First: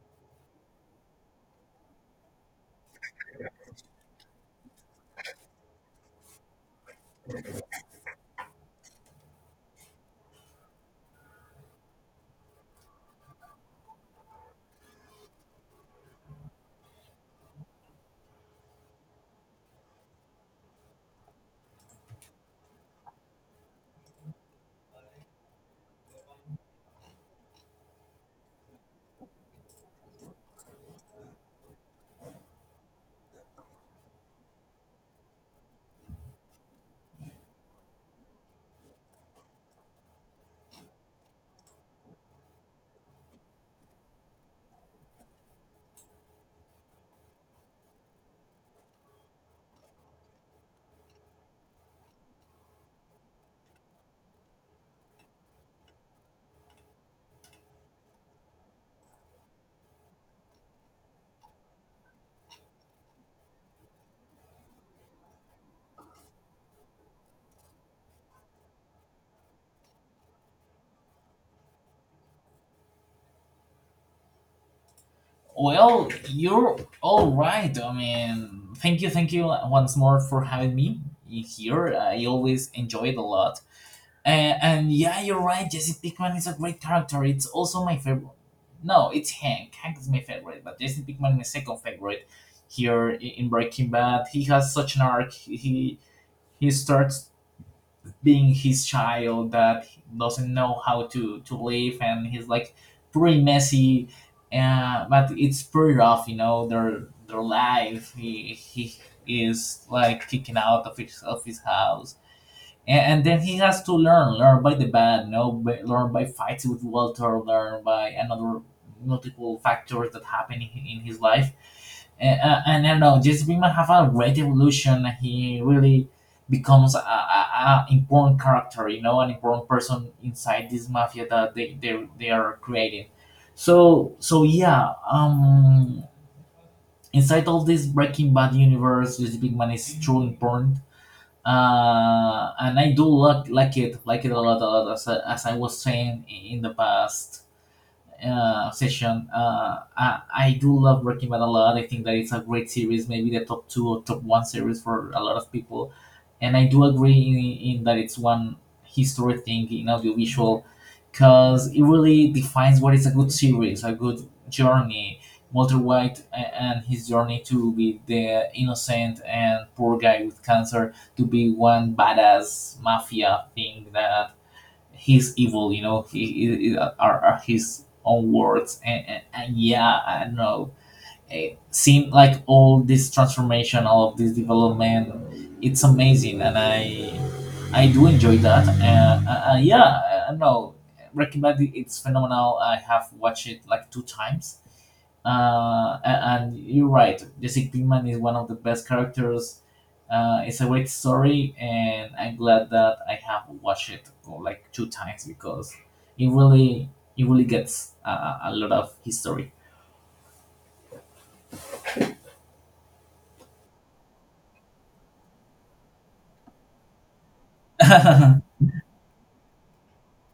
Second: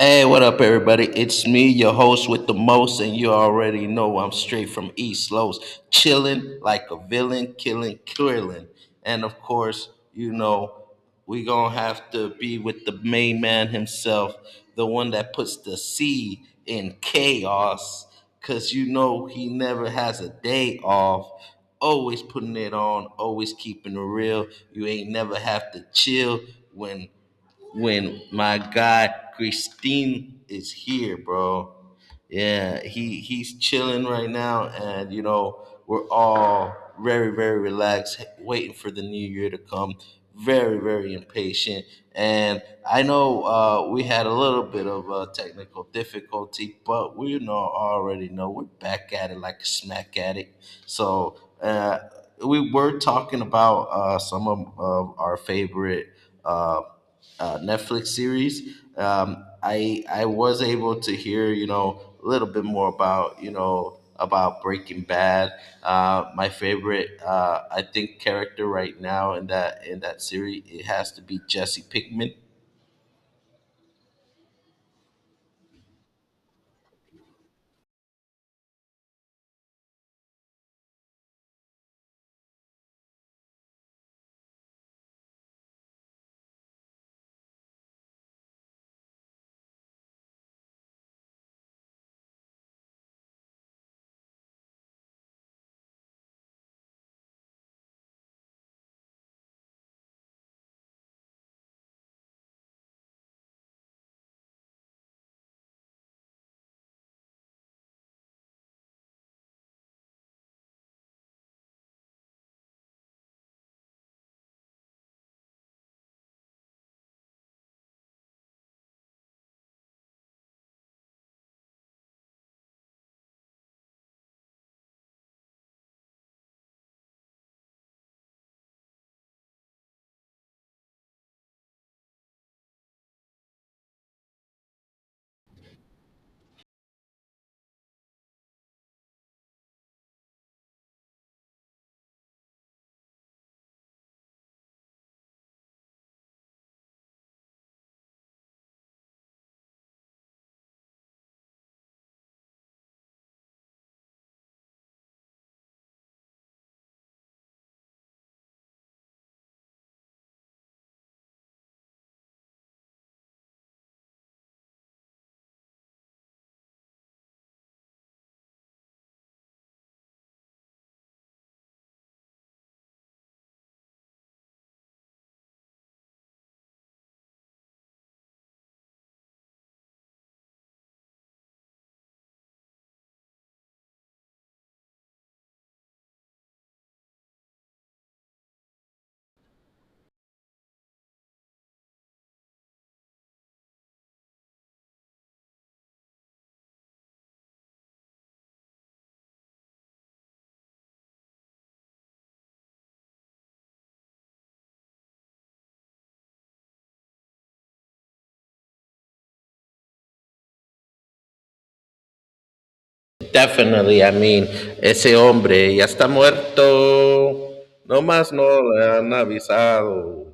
Hey, what up, everybody? It's me, your host with the most, and you already know I'm straight from East Los, chilling like a villain, killing, killing. And of course, you know, we gonna have to be with the main man himself, the one that puts the C in chaos, cause he never has a day off. Always putting it on, always keeping it real. You ain't never have to chill when when my guy Christine is here, bro. Yeah, he's chilling right now, and we're all very very relaxed, waiting for the new year to come. Very very impatient, and I know, we had a little bit of technical difficulty, but we know already know we're back at it like a smack at it. So we were talking about some of our favorite uh, Netflix series. I was able to hear a little bit more about you know about Breaking Bad. My favorite, I think, character right now in that series, it has to be Jesse Pinkman. Well, you're all right. I mean, thank you once more for having me here. I always enjoy it a lot. Uh, and yeah, you're right. Jesse Pickman is a great character. It's also my favorite. No, it's Hank. Hank is my favorite, but Jesse Pickman is my second favorite here in Breaking Bad. He has such an arc. He starts being his child that doesn't know how to live, and he's like pretty messy, but it's pretty rough, you know, their life. He is like kicking out of his house, and then he has to learn by the bad, you know, by, learn by fights with Walter, learn by another multiple factors that happen in his life. And I don't know, Jesse Pinkman have a great evolution. He really becomes a important character, you know, an important person inside this mafia that they are creating. So yeah, inside all this Breaking Bad universe, Jesse Pinkman is truly important, and I do like it, it a lot, a lot. As I was saying in the past session, I do love Breaking Bad a lot. I think that it's a great series, maybe the top two or top one series for a lot of people, and I do agree in that it's one history thing in audiovisual because it really defines what is a good series, a good journey. Walter White and his journey to be the innocent and poor guy with cancer to be one badass mafia thing that he's evil, you know, are his own words. And yeah, I don't know. It seemed like all this transformation, all of this development, it's amazing. And I do enjoy that. Yeah, I don't know. Recommend it. It's phenomenal. I have watched it like two times. Uh, and you're right. Jesse Pinkman is one of the best characters. It's a great story, and I'm glad that I have watched it, oh, like two times because it really, it really gets a lot of history. Definitely, I mean, ese hombre ya está muerto. No más no le han avisado.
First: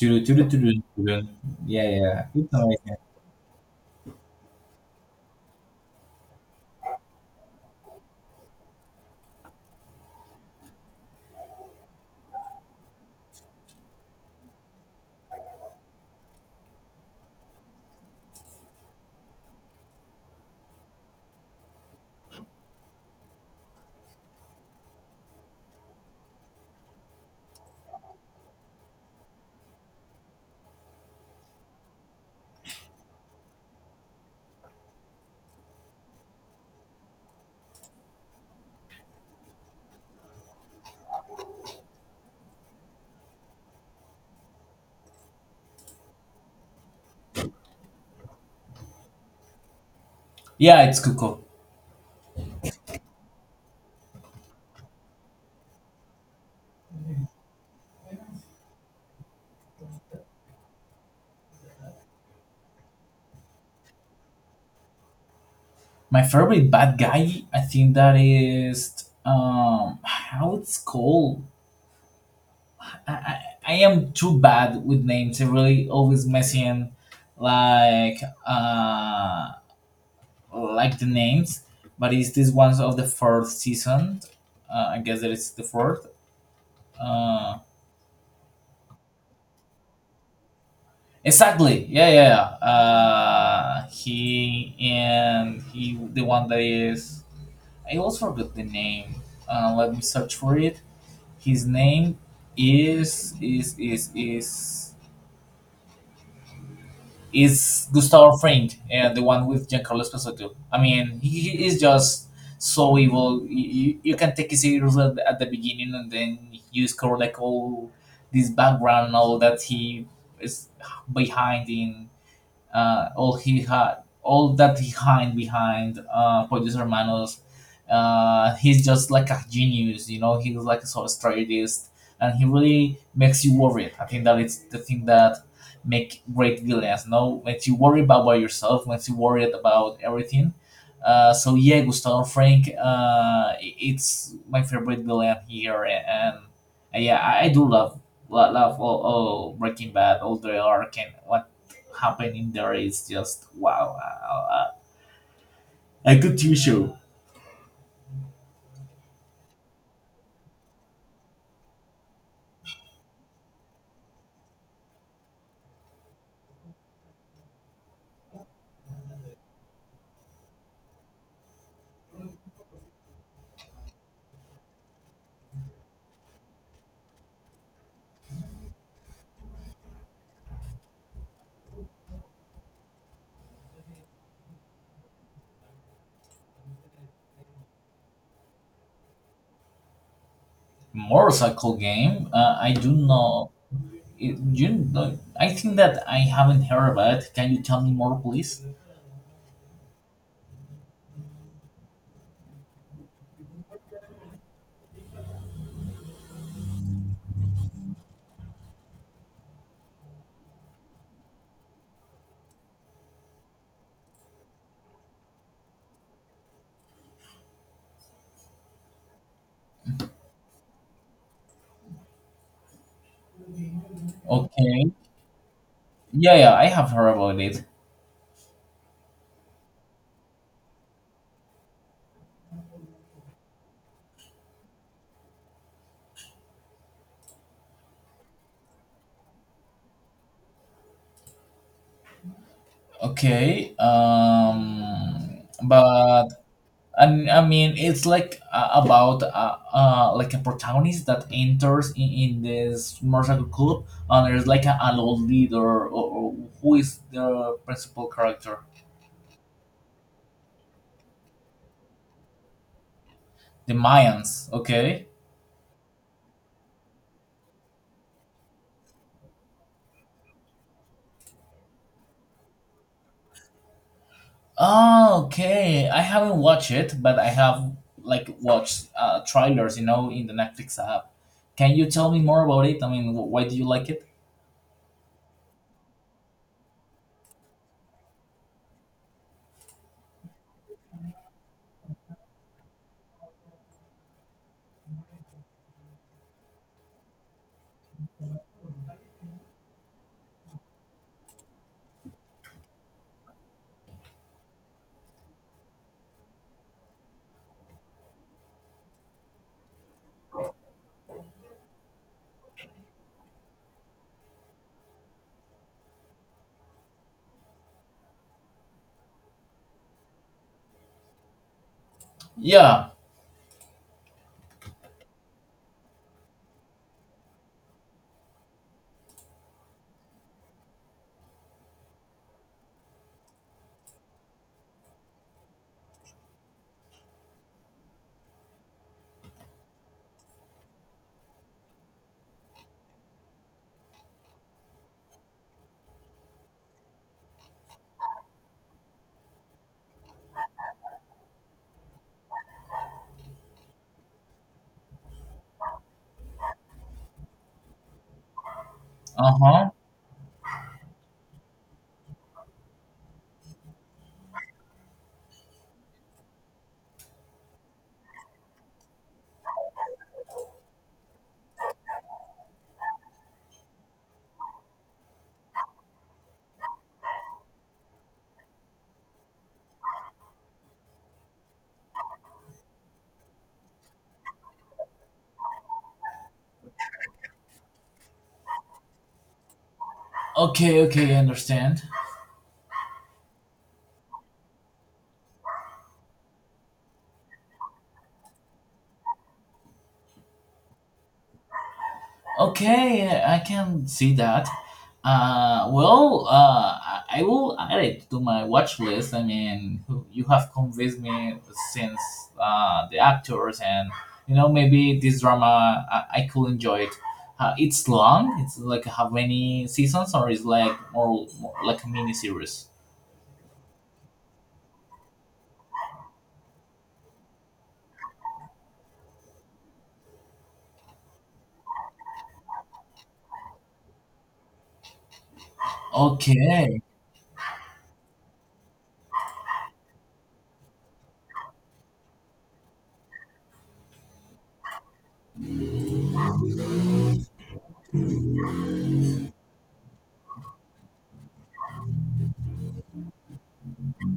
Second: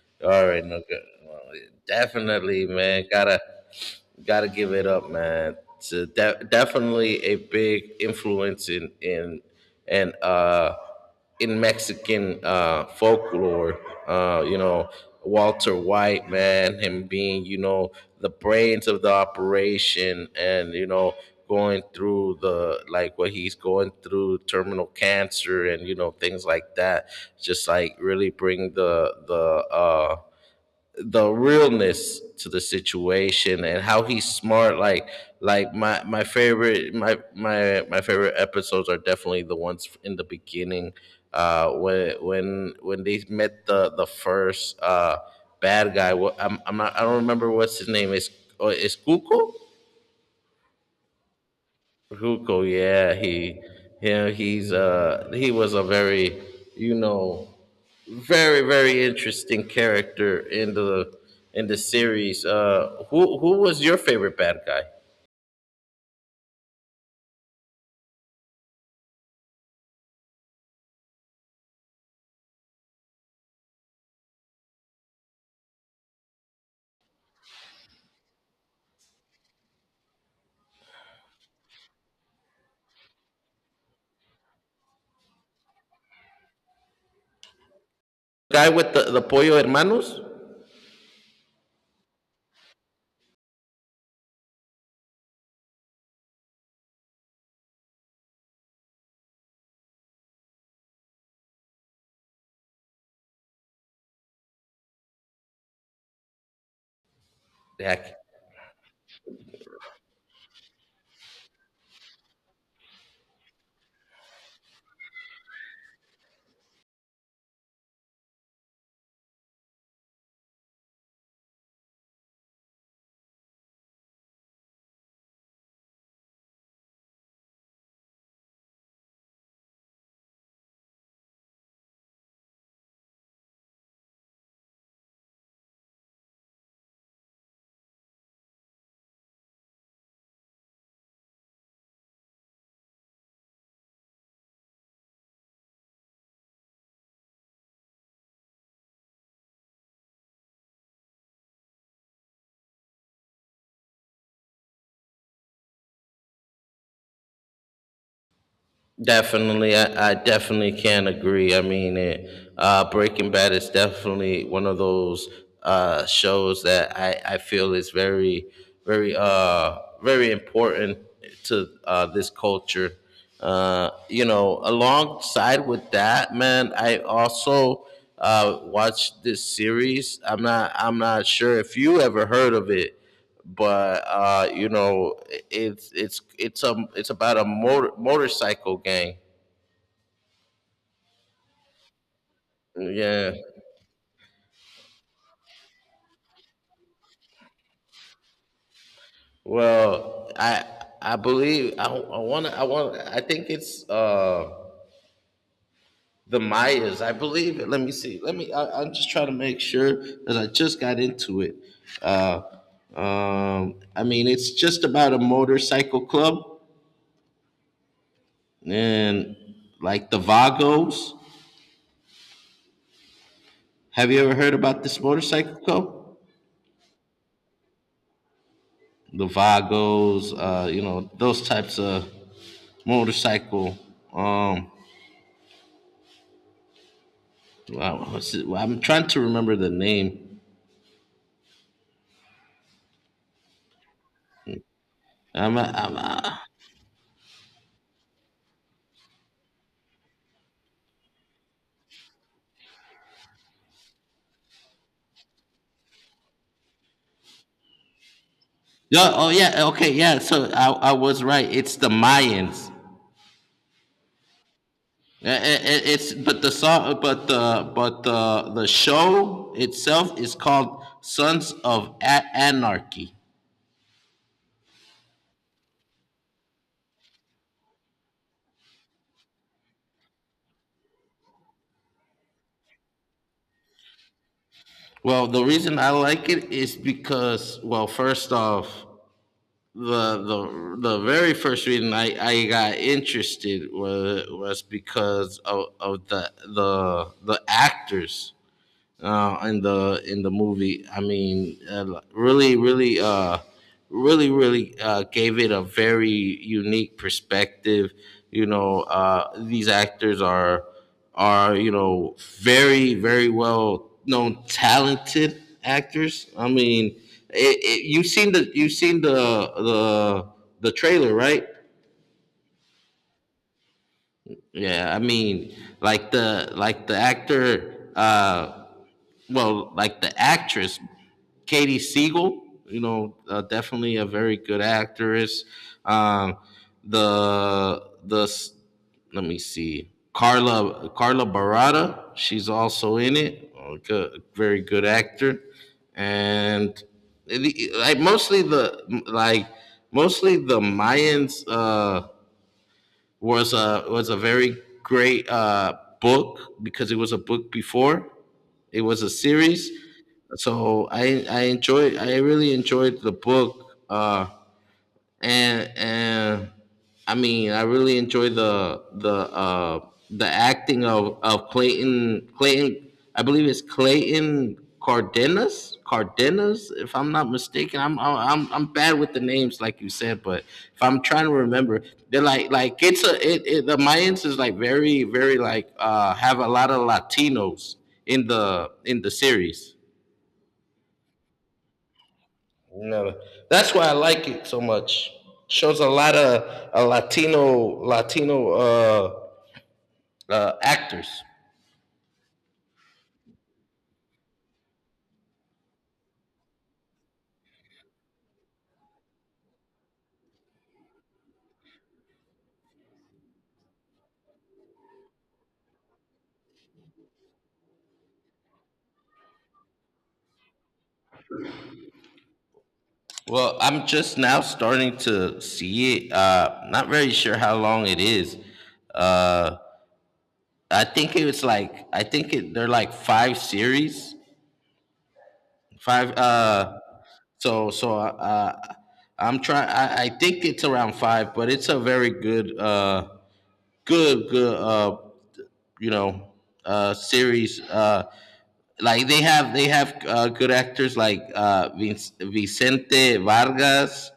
Yeah, Tudu, tudu, All right, tudu, no good. tudu. Well, Yeah, yeah. It's definitely, nice. man. Got to give it up, man. It's definitely a big influence and uh, in Mexican folklore. Uh, you know, Walter White, man, him being the brains of the operation, and going through the like what he's going through terminal cancer and things like that just like really bring the realness to the situation and how he's smart, like my favorite episodes are definitely the ones in the beginning when they met the first bad guy. I don't remember what's his name is. Oh, is kuko. Yeah, it's Kuko. Hugo, yeah, yeah, he was a very, you know, very very interesting character in the series. Who was your favorite bad guy? My favorite bad guy, I think that is, how it's called. I, I, I am too bad with names. I really always messing, like, uh like the names. But it's this one of the fourth season. I guess that it's the fourth. Uh, Guy with the Pollo Hermanos? exactly. Yeah. He the one that is. I also forgot the name. Let me search for it. His name is is is is is Heck. Gustavo Fring, the one with Giancarlo Esposito. I mean, he is just so evil. You can take it seriously at the beginning, and then you discover like all this background and all that he is behind in, all he had, all that he hid behind, Pollos Hermanos. He's just like a genius, you know. He's like a sort of strategist, and he really makes you worried. I think that it's the thing that make great villains. No, makes you worried about by yourself, makes you worried about everything. So yeah, Gustavo Frank, I- it's my favorite villain here, and yeah, I do love love all Breaking Bad, all the arc, and what happening there is just wow, a good TV show. Definitely, I definitely can agree. I mean, Breaking Bad is definitely one of those shows that I feel is very, very, very important to this culture. Alongside with that, man, I also watched this series. I'm not sure if you ever heard of it, but it's about a motorcycle gang. Motorcycle game. I do Yeah. not. You don't- I think that I haven't heard about it. Can you tell me more, please? Well, I believe I want to I want I think it's the Mayas. I believe it. Let me see. Let me. I'm just trying to make sure because I just got into it. Uh, I mean, it's just about a motorcycle club, and like the Vagos. Have you ever heard about Okay. this motorcycle club? Yeah, yeah, I have heard about it. The Vagos, those types of motorcycle. Um, wow, what's it? Well, I'm trying to remember the name. Okay. Um, I'm, I'm, but uh, and I mean, it's like, about, like a protagonist that enters in this motorcycle club, and there's like a, an old leader, or who is the principal character. yeah, oh yeah, okay, yeah. So I was right. It's the Mayans. The Mayans, okay. It's but the song, but the show itself is called Sons of Anarchy. Oh, okay. I haven't watched it, but I have like watched, trailers, you know, in the Netflix app. Can you tell me more about it? I mean, why do you like it? Well, the reason I like it is because, well, first off, the very first reading, I got interested was because of the actors in the movie. I mean, like, really, really, really, really gave it a very unique perspective. You know, these actors are very very well known talented actors. I mean, you've seen the you've seen the the trailer, right? Yeah. Yeah, I mean, like the actor. Well, like the actress Katie Siegel, definitely a very good actress. Um, the Let me see, Carla Barada, she's also in it. A very good actor, and like mostly like the Mayans was a very great book, because it was a book before it was a Uh huh. series, so I really enjoyed the book. Uh, and I mean, I really enjoy the acting of Clayton. I believe it's Clayton Cardenas. Cardenas, if I'm not mistaken. I'm bad with the names, like you said, but if I'm trying to remember, they're like it's a it, it the Mayans is like very very like, have a lot of Latinos in the series. Okay, okay, I understand. Never. That's why I like it so much. Shows a lot of Latino actors. Okay, I can see that. Well, I will add it to my watch list. I mean, you have convinced me since, the actors, and, you know, maybe this drama I could enjoy it. It's long. It's like how many seasons, or is like more, more like a mini series? Well, I'm just now starting to see it. Not very sure how long it is. Uh, I think it was like I think it, they're like five series, five. Okay, so so uh, uh, I'm trying. I think it's around five, but it's a very good, good, good, you know, series. Like they have good actors like Vicente Vargas,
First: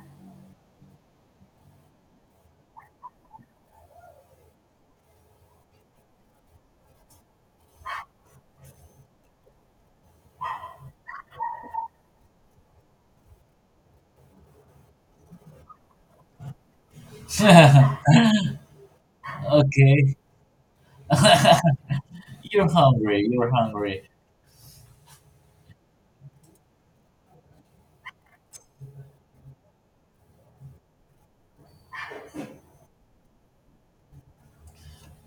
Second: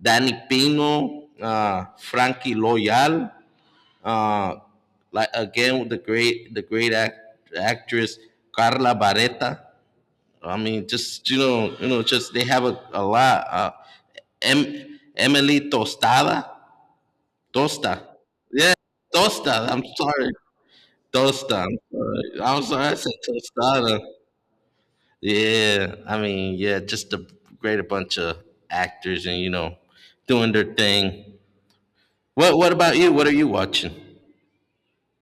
Danny Pino, Frankie Loyal. Uh, like again with the great actress Carla Barretta. I mean, just just they have a lot. Emily Tostada, Tosta, yeah, Tosta. I'm okay. sorry, Tosta. I'm sorry. I'm You're sorry. I said hungry. You're Tostada. hungry. Yeah, I mean, yeah, just a bunch of actors, and doing their thing. What about you? What are you watching?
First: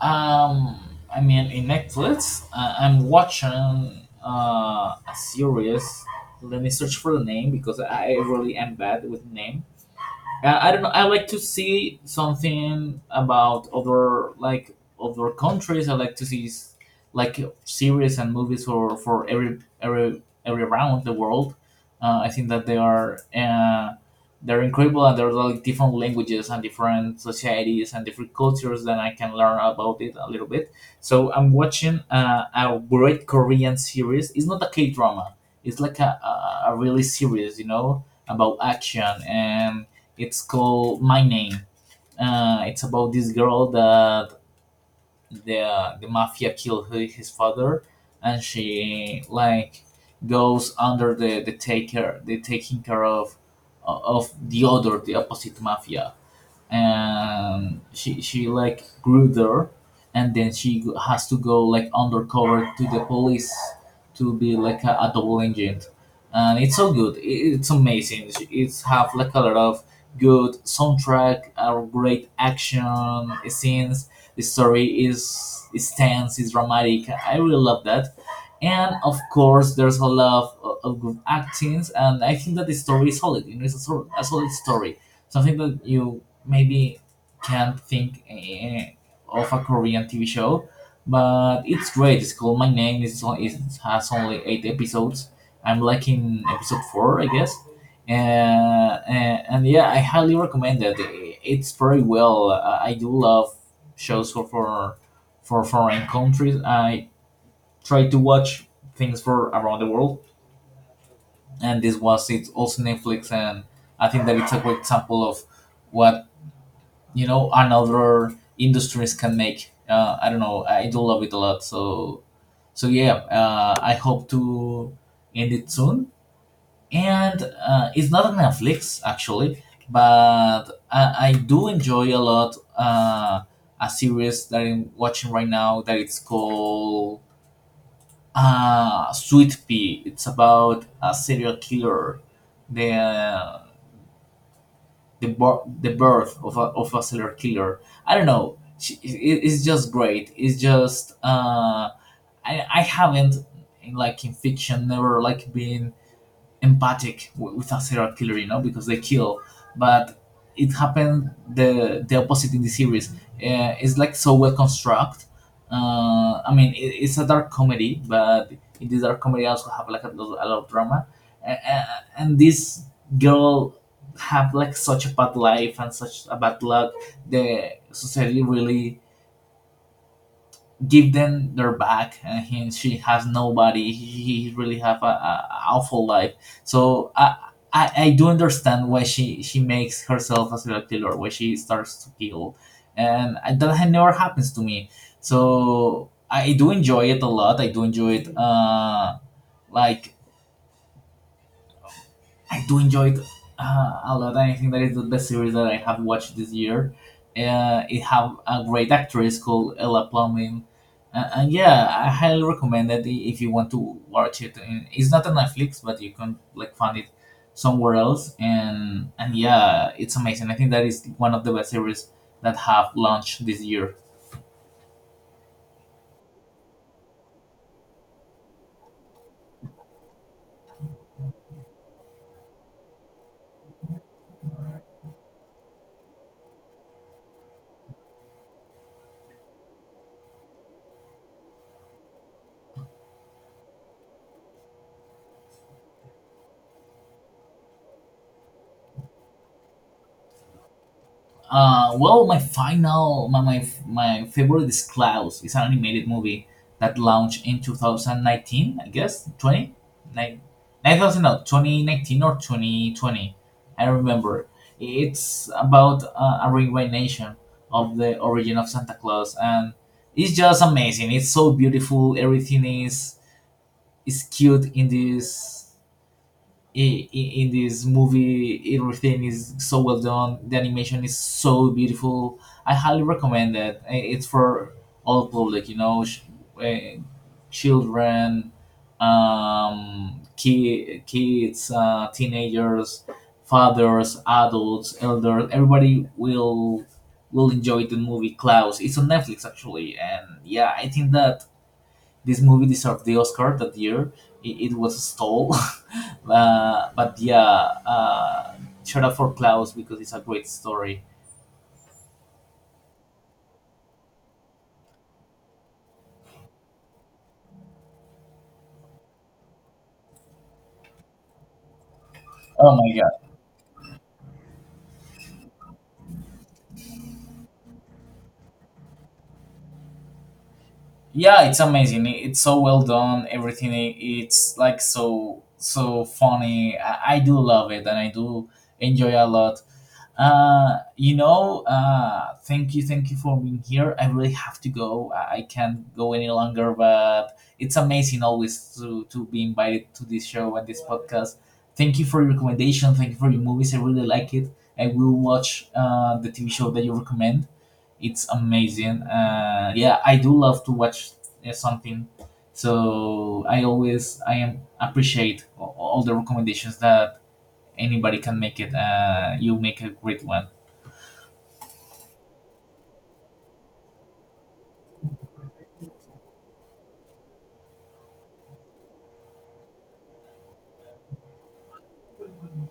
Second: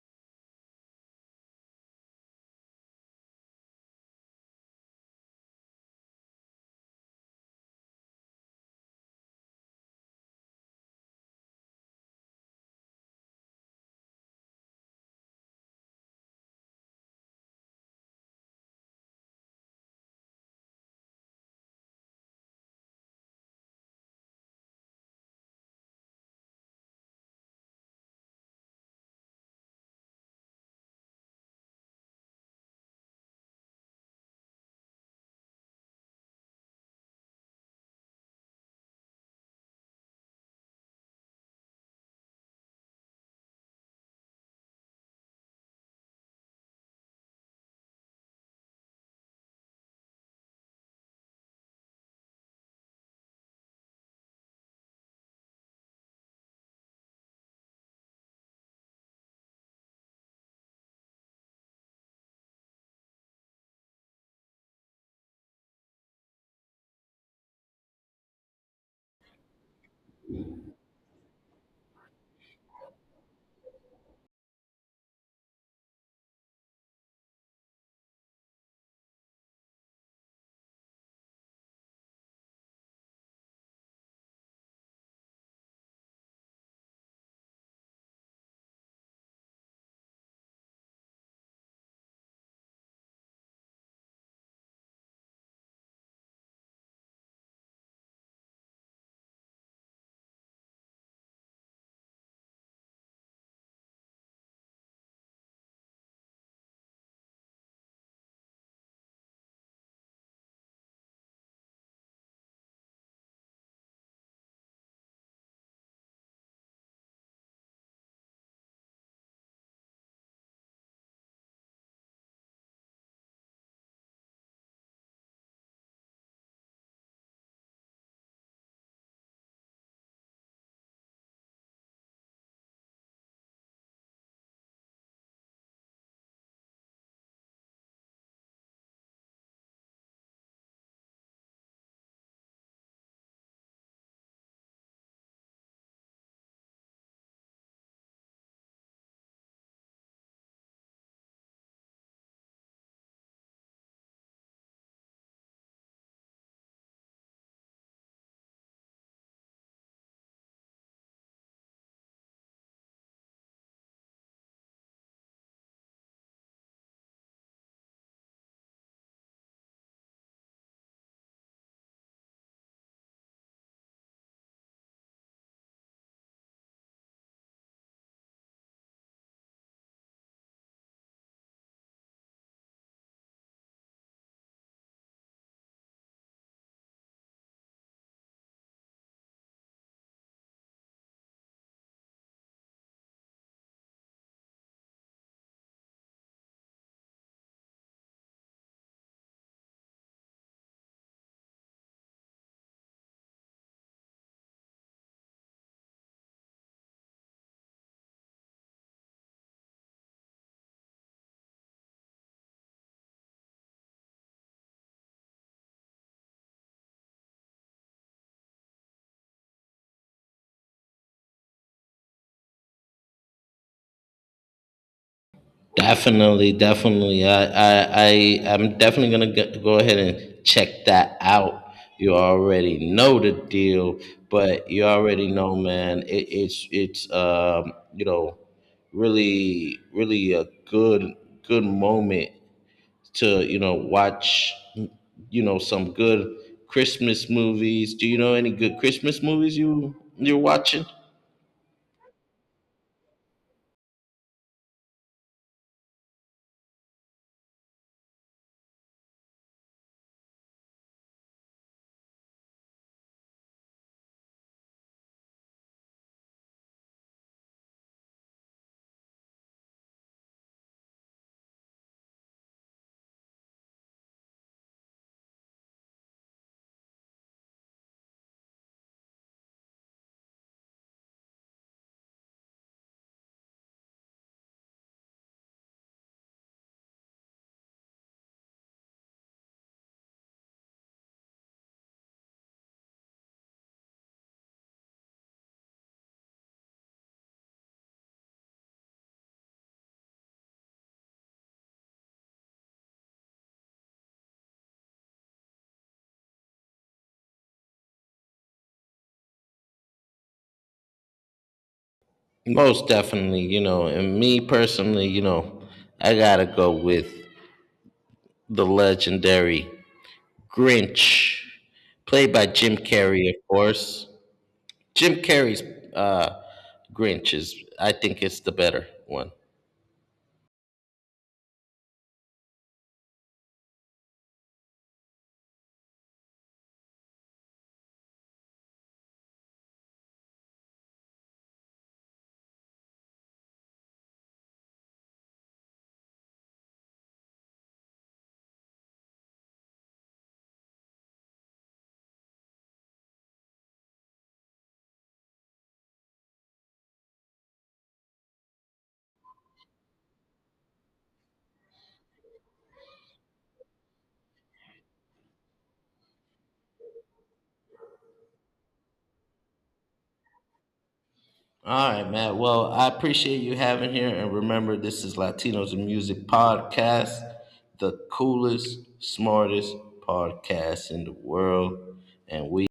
Um, I mean, in Netflix, I'm watching, a series. Let me search for the name because I really am bad with names. Yeah, I don't know. I like to see something about other, like, other countries. I like to see like series and movies for every every around the world. I think that they are, they're incredible, and there's like different languages and different societies and different cultures that I can learn about it a little bit. So I'm watching, a great Korean series. It's not a K drama. It's like a really series, you know, about action, and it's called My Name. It's about this girl that the mafia killed her, his father, and she like goes under the taker the taking care of the other, the opposite mafia, and she like grew there, and then has to go like undercover to the police to be like a double agent, and it's so good. It's amazing. It's have like a lot of good soundtrack or great action scenes. The story is tense, is dramatic. I really love that, and of course there's a lot of good actings, and I think that the story is solid, you know. It's a solid story, something that you maybe can't think, of a Korean TV show, but it's great. It's called My Name. It has only eight episodes. I'm liking episode four, I guess. And yeah, I highly recommend it. It's very well. I do love shows for foreign countries. I try to watch things for around the world, and this was it's also Netflix, and I think that it's a good example of what, you know, and other industries can make. I don't know, I do love it a lot, so yeah. I hope to end it soon, and it's not on Netflix actually, but I do enjoy a lot, a series that I'm watching right now that it's called, Sweet Pea. It's about a serial killer, the the birth of of a serial killer. I don't know. It, it's just great. It's just, I haven't, in, like, in fiction, never like been empathic with a serial killer, you know, because they kill. But it happened, the opposite in the series. It's like so well constructed. I mean, it, it's a dark comedy, but in this dark comedy also have like a lot of drama. Uh, uh, and this girl have like such a bad life and such a bad luck. The society really give them their back, and she has nobody. He really have a awful life, so I do understand why she makes herself a serial killer, why she starts to kill, and that had never happens to me, so I do enjoy it a lot. I do enjoy it, like I do enjoy it, a lot. I think that is the best series that I have watched this year. It have a great actress called Ella Plumbing. And yeah, I highly recommend it if you want to watch it. And it's not on Netflix, but you can like find it somewhere else. And yeah, it's amazing. I think that is one of the best series that have launched this year. Definitely, definitely. I'm definitely gonna go ahead and check that out. You already know the deal, but you already know, man. It, it's, you know, Really, really a good, good moment to watch some good Christmas movies. Do you know any good Christmas movies you're watching? Well, my final, my favorite is Klaus. It's an animated movie that launched in 2019, I guess, 29, 9000, no, 2019 or 2020. I don't remember. It's about, a reincarnation of the origin of Santa Claus, and it's just amazing. It's so beautiful. Everything is cute in this, in this movie. Everything is so well done. The animation is so beautiful. I highly recommend it. It's for all public, you know. Uh, Children, kids, teenagers, fathers, adults, elders, everybody will enjoy the movie Klaus. It's on Netflix actually, and yeah, I think that this movie deserved the Oscar that year. It was stole, but yeah, uh, shout out for Klaus because it's a great story. Most definitely, and me personally, I gotta go with the legendary Grinch, played by Oh Jim my god! Carrey, of course. Jim Carrey's uh, Grinch I think, it's the better one. Yeah, it's amazing. It's so well done. Everything. It's like so so funny. I do love it, and I do enjoy a lot. Thank you for being here. I really have to go. I can't go any longer, but it's amazing always to be invited to this show and this podcast. Thank you for your recommendation. Thank you for your movies. I really like it. I will watch, the TV show that you recommend. It's amazing. Yeah, I do love to watch, something. So I am appreciate all the recommendations that anybody can make it. You make a great one. All right, Matt. Well, I appreciate you having here. And remember, this is Latinos in Music Podcast, the coolest, smartest podcast in the world. And we